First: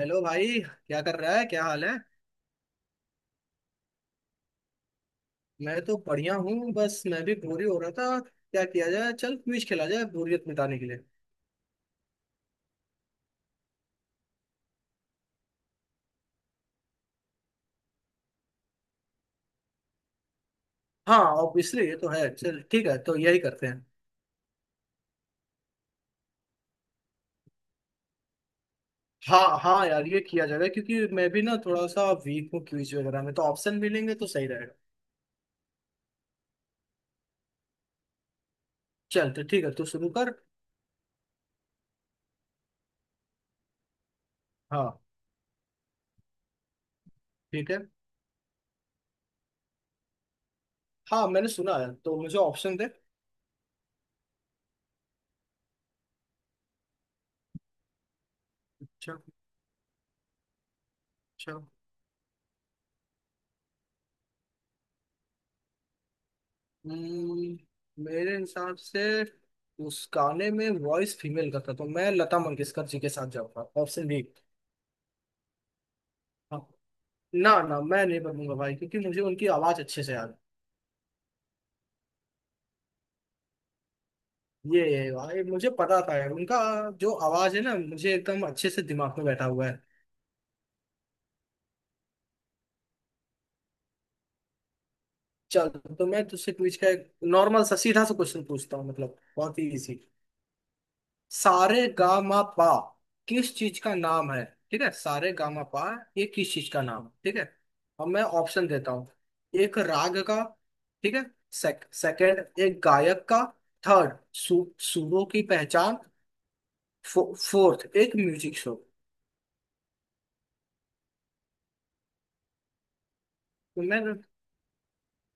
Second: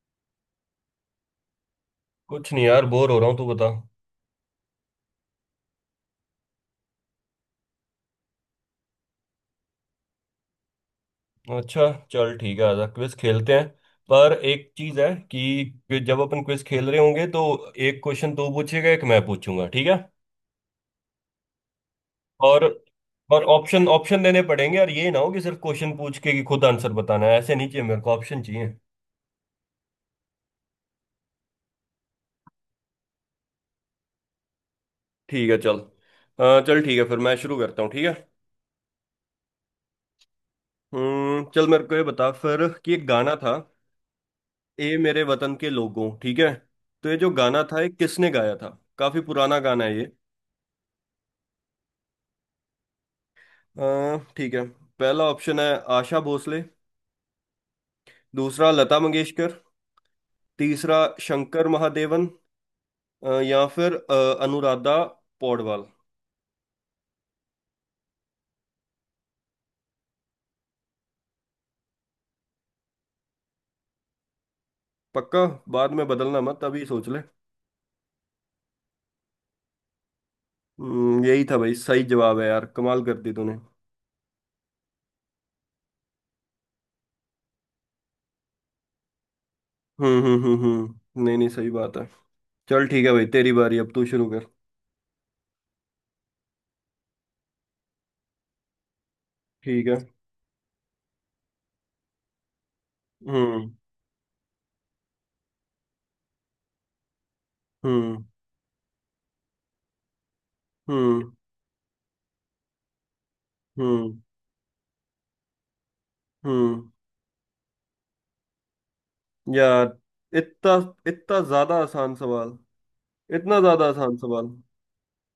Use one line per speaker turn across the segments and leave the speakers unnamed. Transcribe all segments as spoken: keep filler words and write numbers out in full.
Hello भाई, क्या कर रहा है? क्या हाल है?
कुछ नहीं यार, बोर हो रहा हूँ। तू बता।
मैं तो बढ़िया हूँ। बस मैं भी बोरी हो रहा था, क्या किया जाए। चल, क्विज खेला जाए बोरियत मिटाने के लिए।
अच्छा चल ठीक है, आजा क्विज खेलते हैं। पर एक चीज है कि कि जब अपन क्विज खेल रहे होंगे तो एक क्वेश्चन तू पूछेगा, एक मैं पूछूंगा, ठीक है।
हाँ ऑब्वियसली, ये तो है। चल
और
ठीक है, तो यही
और
करते हैं।
ऑप्शन ऑप्शन देने पड़ेंगे, और ये ना हो कि सिर्फ क्वेश्चन पूछ के कि खुद आंसर बताना है, ऐसे नहीं चाहिए, मेरे को ऑप्शन चाहिए।
हाँ हाँ यार, ये किया जाएगा। क्योंकि मैं भी ना थोड़ा सा वीक हूँ क्विज वगैरह में, तो ऑप्शन मिलेंगे तो सही रहेगा।
ठीक है चल, अ, चल ठीक है, फिर मैं शुरू करता हूँ, ठीक है।
चल तो ठीक है, तू शुरू कर।
हम्म चल, मेरे को ये बता फिर कि एक गाना था, ए
हाँ।
मेरे वतन के लोगों, ठीक है। तो ये जो गाना
ठीक है।
था ये किसने गाया था? काफी पुराना गाना है ये।
हाँ मैंने सुना है, तो मुझे ऑप्शन दे।
अ, ठीक है। पहला ऑप्शन है आशा भोसले। दूसरा लता
अच्छा।
मंगेशकर। तीसरा
अच्छा।
शंकर महादेवन। अ, या फिर अ, अनुराधा पौडवाल।
हम्म, मेरे हिसाब से उस गाने में वॉइस फीमेल का था, तो मैं लता मंगेशकर जी के साथ जाऊंगा। Option B.
पक्का? बाद में बदलना
हाँ।
मत, अभी सोच ले।
ना ना मैं नहीं बनूंगा भाई, क्योंकि मुझे उनकी आवाज अच्छे से याद
हम्म, यही था भाई, सही जवाब है यार, कमाल कर दी तूने।
है। ये है भाई, मुझे पता था यार उनका जो आवाज है ना, मुझे एकदम अच्छे से दिमाग में बैठा हुआ है।
हम्म, हम्म, हम्म, हम्म, नहीं नहीं, सही बात है। चल ठीक है भाई, तेरी बारी, अब तू शुरू कर,
चल। तो मैं तुझसे पूछ का एक नॉर्मल सा सीधा सा क्वेश्चन पूछता हूँ, मतलब बहुत ही
ठीक है।
इजी। सारे गामा पा किस
हम्म।
चीज का नाम है? ठीक है, सारे गामा पा ये किस चीज का नाम है? ठीक है, अब मैं
हम्म।
ऑप्शन देता हूँ। एक राग का। ठीक है।
हम्म।
सेक, सेकंड, एक गायक का। थर्ड,
हम्म।
सु, सुरों की पहचान।
हम्म।
फो, फोर्थ, एक म्यूजिक शो।
यार, इतना इतना ज्यादा आसान सवाल, इतना
तो
ज्यादा
मैं
आसान सवाल।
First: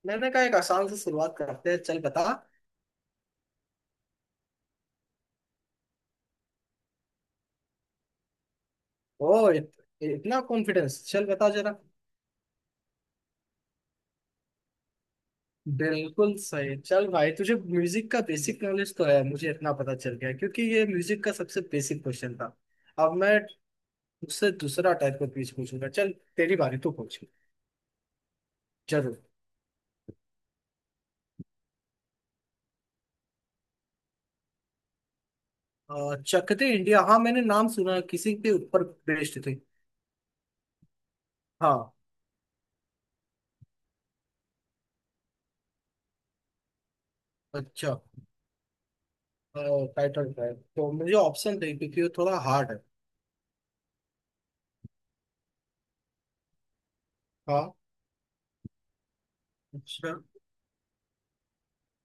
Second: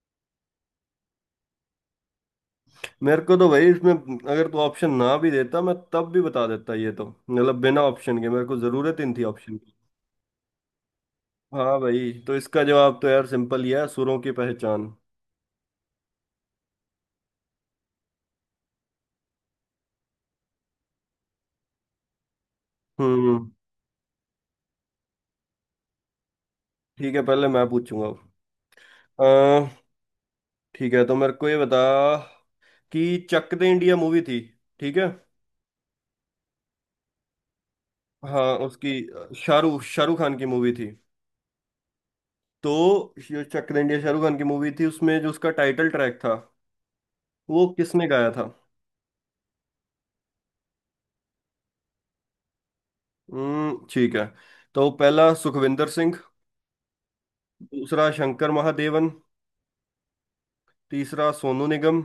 मैंने कहा एक आसान से शुरुआत करते हैं। चल बता।
मेरे को तो भाई इसमें, अगर तू ऑप्शन ना भी देता, मैं तब भी बता देता। ये तो मतलब बिना ऑप्शन के मेरे को जरूरत ही नहीं थी
ओ
ऑप्शन
इत,
की।
इतना कॉन्फिडेंस! चल बता जरा।
हाँ भाई, तो इसका जवाब तो यार सिंपल ही है, सुरों की पहचान।
बिल्कुल सही। चल भाई, तुझे म्यूजिक का बेसिक नॉलेज तो है, मुझे इतना पता चल गया। क्योंकि ये म्यूजिक का सबसे बेसिक क्वेश्चन था। अब मैं
हम्म
उससे दूसरा टाइप का क्वेश्चन पूछूंगा। चल, तेरी बारी, तू
ठीक
पूछ।
है, पहले मैं पूछूंगा।
जरूर।
अह ठीक है, तो मेरे को ये बता कि चक दे इंडिया मूवी थी, ठीक है।
अ, चक दे इंडिया, हाँ मैंने नाम सुना है, किसी
हाँ,
के ऊपर
उसकी अ,
बेस्ड थे।
शाहरुख शाहरुख खान की मूवी थी।
हाँ।
तो ये चक दे इंडिया शाहरुख खान की मूवी थी, उसमें जो उसका टाइटल ट्रैक था वो
अच्छा,
किसने गाया था?
टाइटल है तो मुझे ऑप्शन दे क्योंकि ये थोड़ा हार्ड है।
हम्म ठीक है, तो पहला सुखविंदर सिंह,
हाँ।
दूसरा शंकर महादेवन,
अच्छा।
तीसरा सोनू निगम,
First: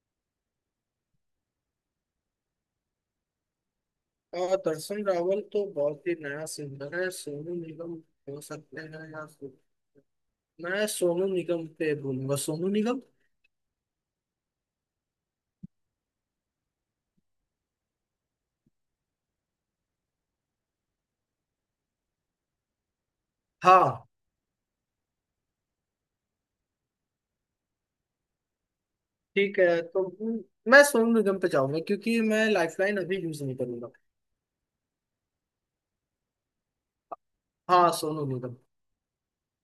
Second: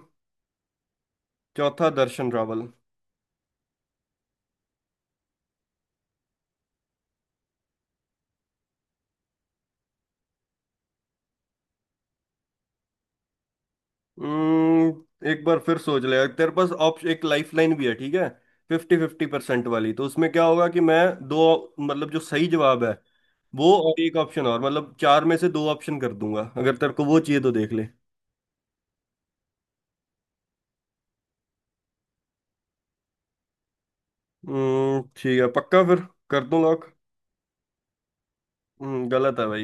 चौथा दर्शन रावल।
अ, दर्शन रावल तो बहुत ही नया सिंगर है। सोनू निगम हो सकते हैं, या मैं सोनू निगम पे बोलूंगा। सोनू निगम।
हम्म एक बार फिर सोच ले, तेरे पास ऑप्शन एक लाइफलाइन भी है, ठीक है। फिफ्टी फिफ्टी परसेंट वाली, तो उसमें क्या होगा कि मैं दो, मतलब जो सही जवाब है वो और
हाँ
एक ऑप्शन और, मतलब चार में से दो ऑप्शन कर दूंगा। अगर तेरे को वो चाहिए तो देख ले।
ठीक है, तो मैं सोनू निगम पे जाऊंगा क्योंकि मैं लाइफलाइन अभी यूज नहीं करूंगा।
हम्म ठीक है, पक्का? फिर कर दूं लॉक?
हाँ, सोनू निगम।
हम्म गलत है भाई।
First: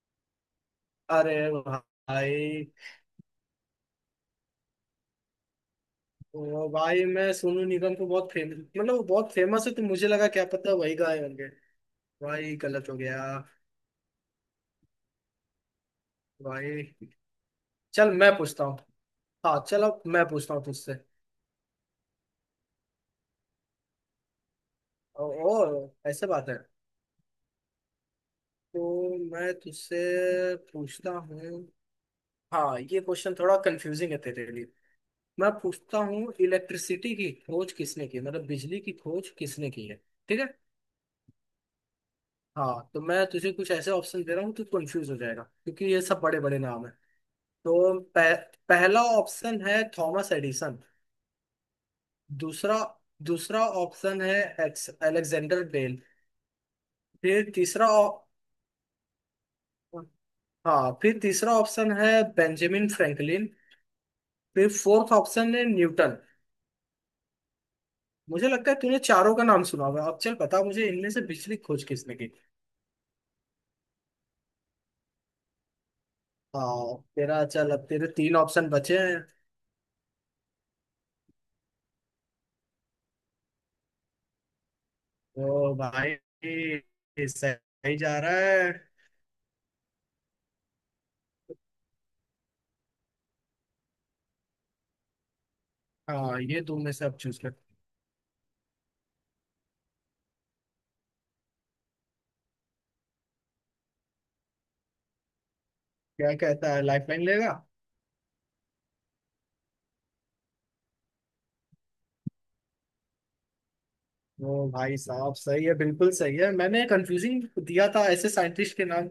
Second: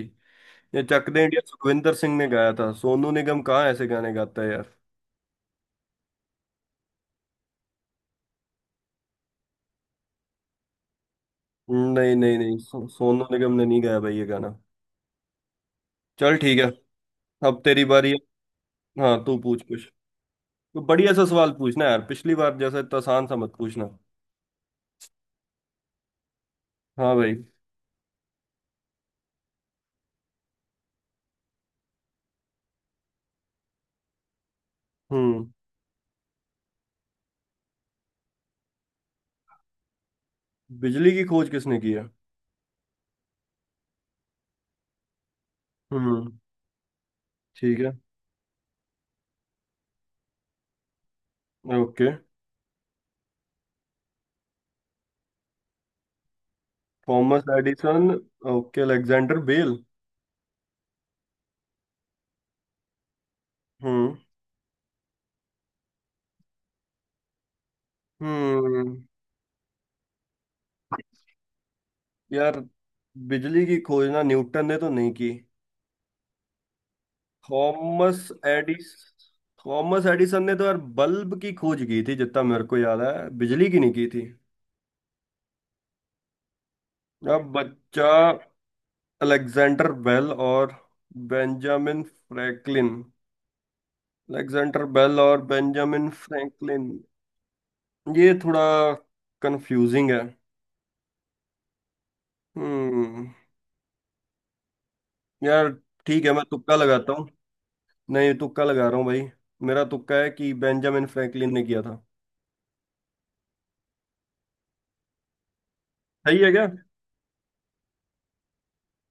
ये चक दे
अरे
इंडिया सुखविंदर सिंह ने गाया
भाई!
था, सोनू निगम कहाँ ऐसे गाने गाता है यार।
ओ भाई, मैं सोनू निगम को बहुत फेमस, मतलब वो बहुत फेमस है, तो मुझे लगा क्या पता वही गाए होंगे।
हम्म, नहीं, नहीं,
भाई
नहीं, सो,
गलत हो गया।
सोनू निगम ने नहीं गाया भाई ये गाना। चल ठीक है,
भाई।
अब तेरी बारी
चल
है।
मैं पूछता हूँ।
हाँ, तू
हाँ,
पूछ कुछ।
चलो मैं पूछता हूँ
तो
तुझसे।
बढ़िया सा सवाल पूछना यार, पिछली बार जैसा इतना आसान सा मत पूछना।
ओ, ओ ऐसे बात है?
हाँ भाई।
तो मैं तुझसे पूछता हूँ, हाँ ये क्वेश्चन थोड़ा कंफ्यूजिंग है तेरे लिए।
हम्म
मैं पूछता हूँ, इलेक्ट्रिसिटी की खोज किसने की, मतलब बिजली की खोज किसने की है? ठीक है।
बिजली की खोज किसने की है?
हाँ, तो मैं तुझे कुछ ऐसे ऑप्शन दे रहा हूँ तू कंफ्यूज हो जाएगा, क्योंकि ये सब
हम्म,
बड़े बड़े नाम है।
ठीक है।
तो पह, पहला ऑप्शन है थॉमस एडिसन।
ओके,
दूसरा दूसरा ऑप्शन है एक्स अलेक्जेंडर बेल।
थॉमस
फिर तीसरा
एडिसन।
ऑ-
ओके, अलेक्जेंडर बेल।
हाँ, फिर तीसरा ऑप्शन है बेंजामिन फ्रैंकलिन।
हम्म,
फिर फोर्थ ऑप्शन है न्यूटन। मुझे लगता है
हम्म।
तूने चारों का नाम सुना होगा। अब चल बता मुझे इनमें से बिजली खोज किसने की।
यार, बिजली की खोज ना न्यूटन ने तो नहीं की।
हाँ तेरा, चल अब तेरे
थॉमस
तीन ऑप्शन
एडिस
बचे हैं।
थॉमस एडिसन ने तो यार बल्ब की खोज की थी, जितना मेरे को याद है, बिजली की नहीं की थी।
तो भाई,
अब
सही
बच्चा
जा रहा है।
अलेक्जेंडर बेल और बेंजामिन फ्रैंकलिन, अलेक्जेंडर बेल और बेंजामिन
हाँ, ये तुम
फ्रैंकलिन।
में से अब चूज कर।
ये थोड़ा कंफ्यूजिंग है। हम्म यार, ठीक है,
क्या
मैं
कहता
तुक्का
है,
लगाता
लाइफलाइन
हूँ।
लेगा?
नहीं, तुक्का लगा रहा हूँ भाई। मेरा तुक्का है कि बेंजामिन फ्रैंकलिन ने किया था।
वो भाई साहब, सही है, बिल्कुल सही
सही है
है।
क्या?
मैंने कंफ्यूजिंग दिया था ऐसे साइंटिस्ट के नाम।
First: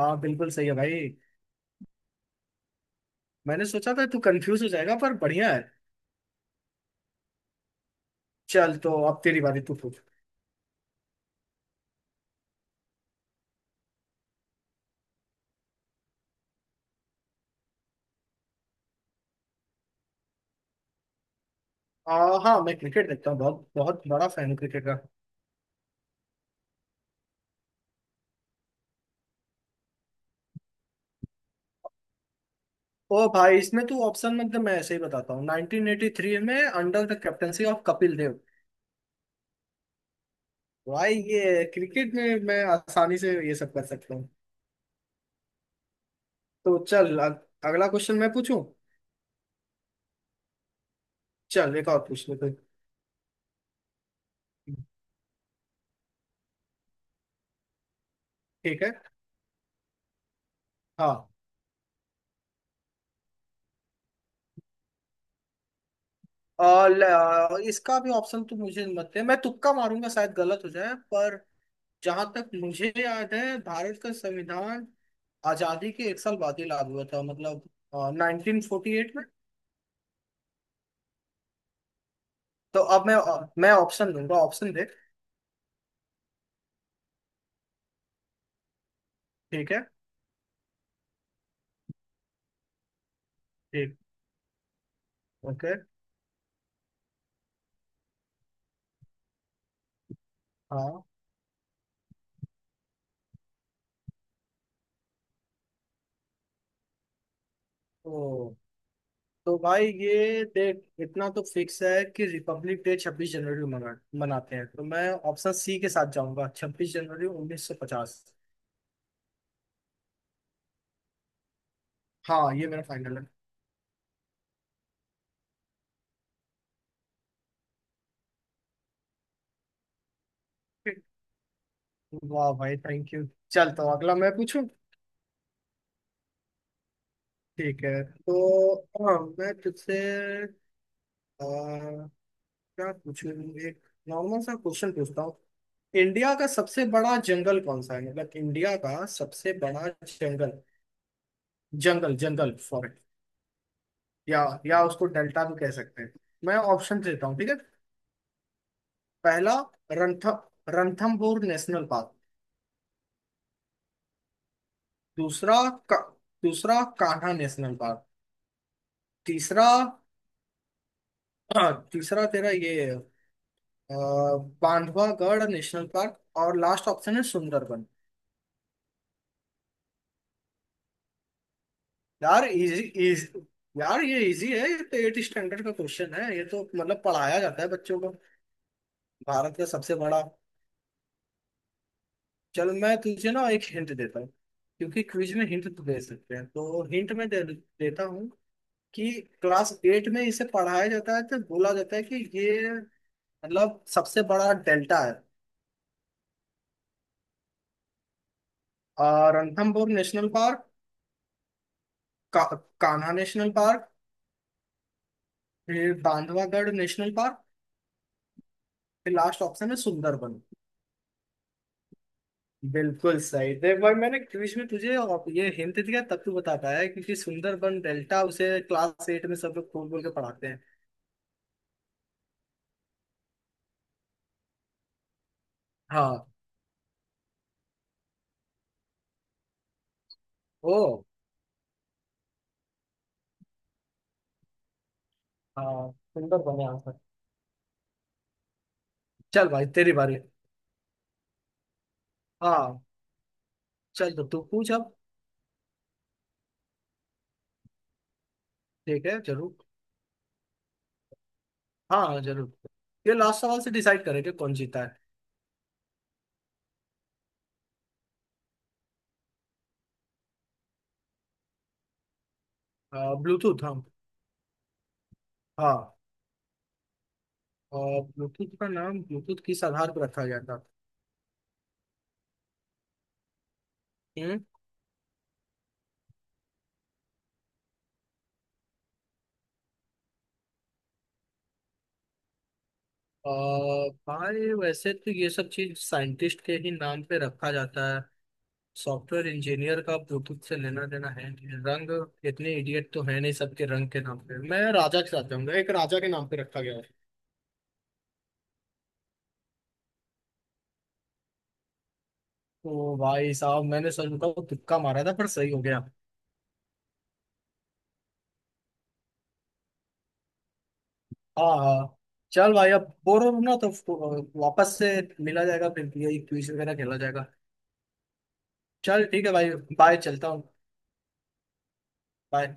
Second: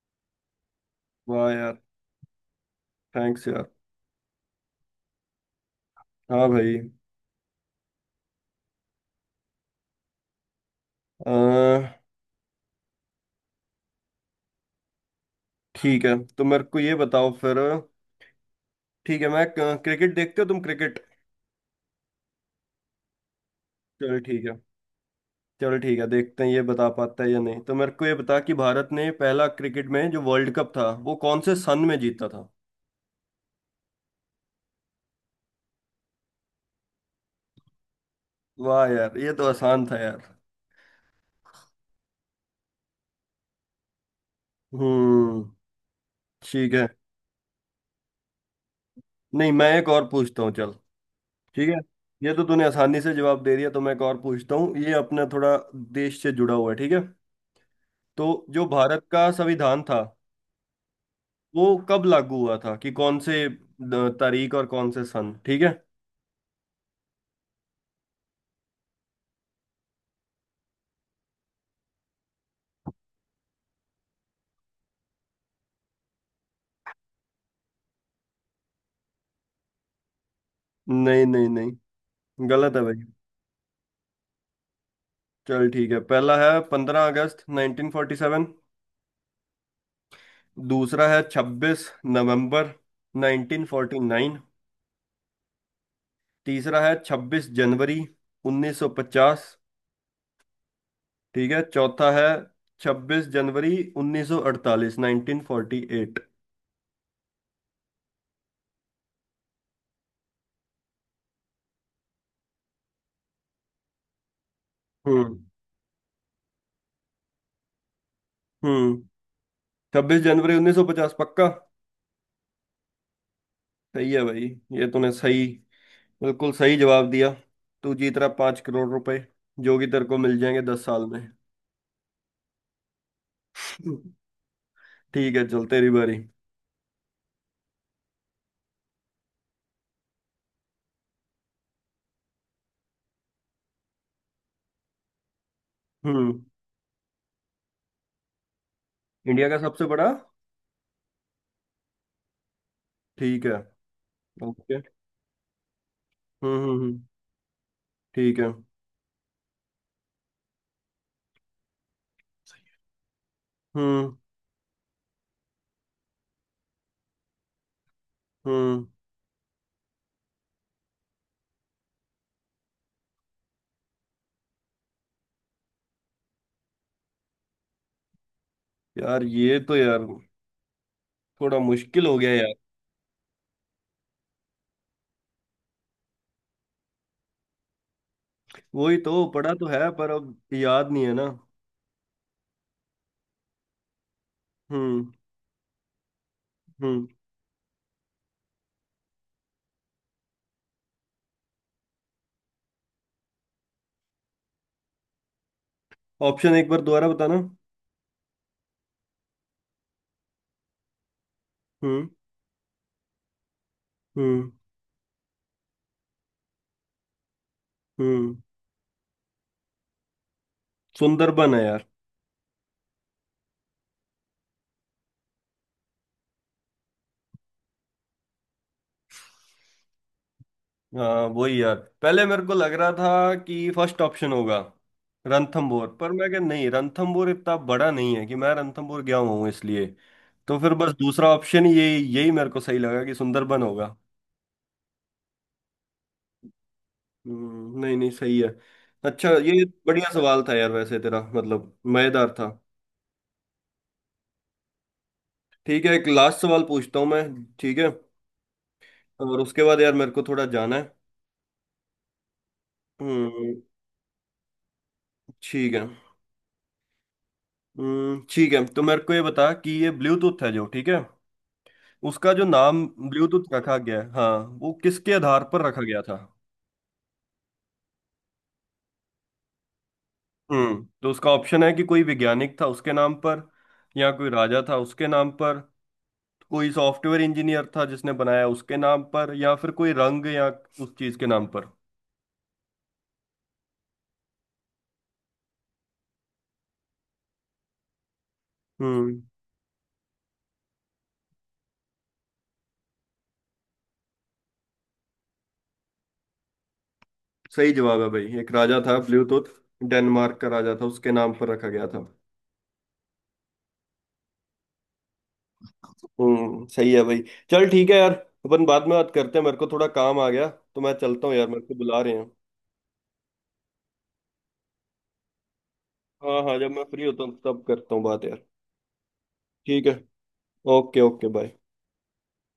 हाँ बिल्कुल सही है भाई।
वाह यार, थैंक्स
मैंने
यार।
सोचा था तू कंफ्यूज हो जाएगा, पर बढ़िया है।
हाँ भाई।
चल तो अब तेरी बारी, तू पूछ।
अह, ठीक है, तो मेरे को ये बताओ फिर। ठीक है, मैं क्रिकेट, देखते हो तुम क्रिकेट?
आ, हाँ, मैं क्रिकेट देखता हूँ, बहुत बहुत
चलो
बड़ा
ठीक
फैन हूँ
है।
क्रिकेट का।
चलो ठीक है, देखते हैं ये बता पाता है या नहीं। तो मेरे को ये बता कि भारत ने पहला क्रिकेट में जो वर्ल्ड कप था वो कौन से सन में जीता था?
ओ भाई, इसमें तू ऑप्शन मत दे, मैं ऐसे ही बताता हूँ। नाइनटीन एटी थ्री में under the captaincy of Kapil Dev.
वाह यार, ये तो आसान था यार।
भाई ये क्रिकेट में मैं आसानी से ये सब कर सकता हूँ।
हम्म, ठीक
तो
है।
चल, अग- अगला क्वेश्चन मैं पूछूं।
नहीं, मैं एक और पूछता हूँ, चल। ठीक है।
चल, एक और पूछ
ये तो
लेते हैं।
तूने आसानी से जवाब दे दिया, तो मैं एक और पूछता हूँ। ये अपना थोड़ा देश से जुड़ा हुआ है, ठीक है। तो जो
ठीक है।
भारत का संविधान था
हाँ।
वो कब लागू हुआ था, कि कौन से अ, तारीख और कौन से सन, ठीक है?
और ल- इसका भी ऑप्शन तो मुझे मत दे, मैं तुक्का मारूंगा, शायद गलत हो जाए। पर जहां तक मुझे याद है भारत का संविधान आजादी के एक साल बाद ही लागू हुआ था, मतलब नाइनटीन फोर्टी एट में।
नहीं, नहीं, नहीं, गलत
तो
है भाई।
अब मैं मैं ऑप्शन दूंगा, ऑप्शन दे।
चल ठीक है, पहला है पंद्रह अगस्त नाइनटीन फोर्टी सेवन।
ठीक है।
दूसरा है छब्बीस नवंबर नाइनटीन
ठीक।
Forty nine
okay.
तीसरा है छब्बीस जनवरी उन्नीस सौ पचास,
हाँ।
ठीक है। चौथा है छब्बीस जनवरी उन्नीस सौ अड़तालीस नाइनटीन फोर्टी एट।
तो तो भाई ये देख, इतना तो फिक्स है कि रिपब्लिक डे छब्बीस जनवरी को मना, मनाते हैं। तो मैं
हम्म,
ऑप्शन सी के साथ जाऊंगा, छब्बीस जनवरी उन्नीस सौ पचास।
हम्म, छब्बीस जनवरी उन्नीस सौ पचास, पक्का?
हाँ, ये मेरा फाइनल है।
सही है भाई, ये तूने सही, बिल्कुल सही जवाब दिया। तू जीत रहा पांच करोड़ रुपए, जो कि तेरे को मिल जाएंगे दस
ठीक।
साल में।
वाह भाई, थैंक यू। चल तो अगला मैं पूछूं।
ठीक है, चल तेरी बारी।
ठीक है तो, हाँ मैं तुझसे अ, क्या पूछूं। एक नॉर्मल सा क्वेश्चन पूछता हूँ। इंडिया
हम्म
का सबसे बड़ा जंगल कौन सा है, मतलब इंडिया का
इंडिया
सबसे
का सबसे
बड़ा
बड़ा।
जंगल, जंगल, जंगल, फॉरेस्ट,
ठीक है।
या
ओके।
या उसको डेल्टा भी कह सकते हैं।
हम्म,
मैं
हम्म, हम्म,
ऑप्शन देता हूँ, ठीक है।
ठीक है।
पहला, रंथ रणथंबोर नेशनल पार्क।
हम्म,
दूसरा, का, दूसरा कान्हा नेशनल पार्क।
हम्म।
तीसरा, अ, तीसरा तेरा ये अ, बांधवागढ़ नेशनल पार्क। और लास्ट ऑप्शन है सुंदरबन।
यार, ये तो यार थोड़ा मुश्किल हो गया
यार
यार।
इजी इज यार ये इजी है। ये तो एट स्टैंडर्ड का क्वेश्चन है, ये तो मतलब पढ़ाया जाता है बच्चों को।
वही तो पढ़ा
भारत का
तो है,
सबसे
पर
बड़ा
अब याद नहीं है ना।
चल मैं तुझे ना एक हिंट देता हूँ, क्योंकि
हम्म,
क्विज में हिंट तो दे सकते हैं। तो
हम्म,
हिंट में दे, देता हूँ कि क्लास एट में इसे पढ़ाया जाता है, तो बोला जाता है कि ये मतलब सबसे बड़ा डेल्टा है।
ऑप्शन एक बार दोबारा बताना।
और रणथंभौर नेशनल पार्क,
हम्म,
का, कान्हा नेशनल पार्क,
हम्म,
फिर बांधवागढ़ नेशनल पार्क,
हम्म,
फिर लास्ट ऑप्शन है सुंदरबन।
सुंदरबन है यार।
बिल्कुल सही। देख भाई, मैंने क्विज में तुझे और ये हिंट दिया तब तू बता पाया, क्योंकि सुंदरबन डेल्टा, उसे क्लास एट में सब लोग खोल बोल के पढ़ाते हैं।
हाँ, वही यार, पहले मेरे को लग रहा था कि फर्स्ट ऑप्शन होगा रणथंभौर, पर
हाँ।
मैं कह, नहीं, रणथंभौर इतना बड़ा नहीं है, कि मैं रणथंभौर गया हुआ हूँ इसलिए। तो फिर
ओ
बस दूसरा ऑप्शन ये, यही मेरे को सही लगा कि सुंदरबन होगा।
हाँ, सुंदर बने आंसर।
हम्म, नहीं, नहीं, सही है। अच्छा,
चल
ये
भाई, तेरी
बढ़िया
बारी।
सवाल था यार वैसे तेरा, मतलब मजेदार था।
हाँ, चल तो तू पूछ अब।
ठीक है, एक लास्ट सवाल पूछता हूँ मैं। ठीक है।
ठीक है,
और
जरूर।
उसके बाद यार, मेरे को थोड़ा जाना है।
हाँ हाँ, जरूर। ये लास्ट
हम्म।
सवाल से डिसाइड करेंगे कौन जीता है।
ठीक है। हम्म, ठीक है, तो मेरे को ये बता कि ये ब्लूटूथ है जो, ठीक है। उसका जो नाम ब्लूटूथ
ब्लूटूथ,
रखा
हम,
गया है, हाँ, वो किसके आधार पर रखा
हाँ,
गया था?
ब्लूटूथ का नाम ब्लूटूथ किस आधार पर रखा गया था?
हम्म तो उसका ऑप्शन है कि कोई वैज्ञानिक था उसके नाम पर, या कोई
हम्म।
राजा था उसके नाम पर, कोई सॉफ्टवेयर इंजीनियर था जिसने बनाया उसके नाम पर, या फिर कोई रंग या उस चीज के नाम पर।
अ, भाई वैसे तो ये सब चीज साइंटिस्ट के ही नाम पे रखा जाता है।
हम्म
सॉफ्टवेयर इंजीनियर का ब्लूटूथ से लेना देना है नहीं। रंग, इतने इडियट तो है नहीं सबके रंग के नाम पे। मैं राजा के साथ जाऊंगा, एक राजा के नाम पे रखा गया।
सही जवाब है भाई, एक राजा था ब्लूटूथ, डेनमार्क का राजा था उसके नाम पर रखा गया था।
ओ भाई साहब, मैंने सच बताओ तुक्का मारा था, पर सही हो गया।
हम्म सही है भाई। चल ठीक है यार, अपन बाद में बात करते हैं, मेरे को थोड़ा काम आ गया, तो मैं चलता हूँ यार,
हाँ
मेरे को
हाँ।
बुला रहे हैं।
चल भाई, अब बोर हो रहा हूं ना, तो फ- वापस से मिला जाएगा, फिर यही
हाँ,
क्विज
हाँ, जब
वगैरह
मैं
खेला
फ्री होता
जाएगा।
हूँ तब करता हूँ बात यार।
चल ठीक है भाई।
ठीक है।
बाय, चलता हूँ।
Okay okay, bye.
बाय।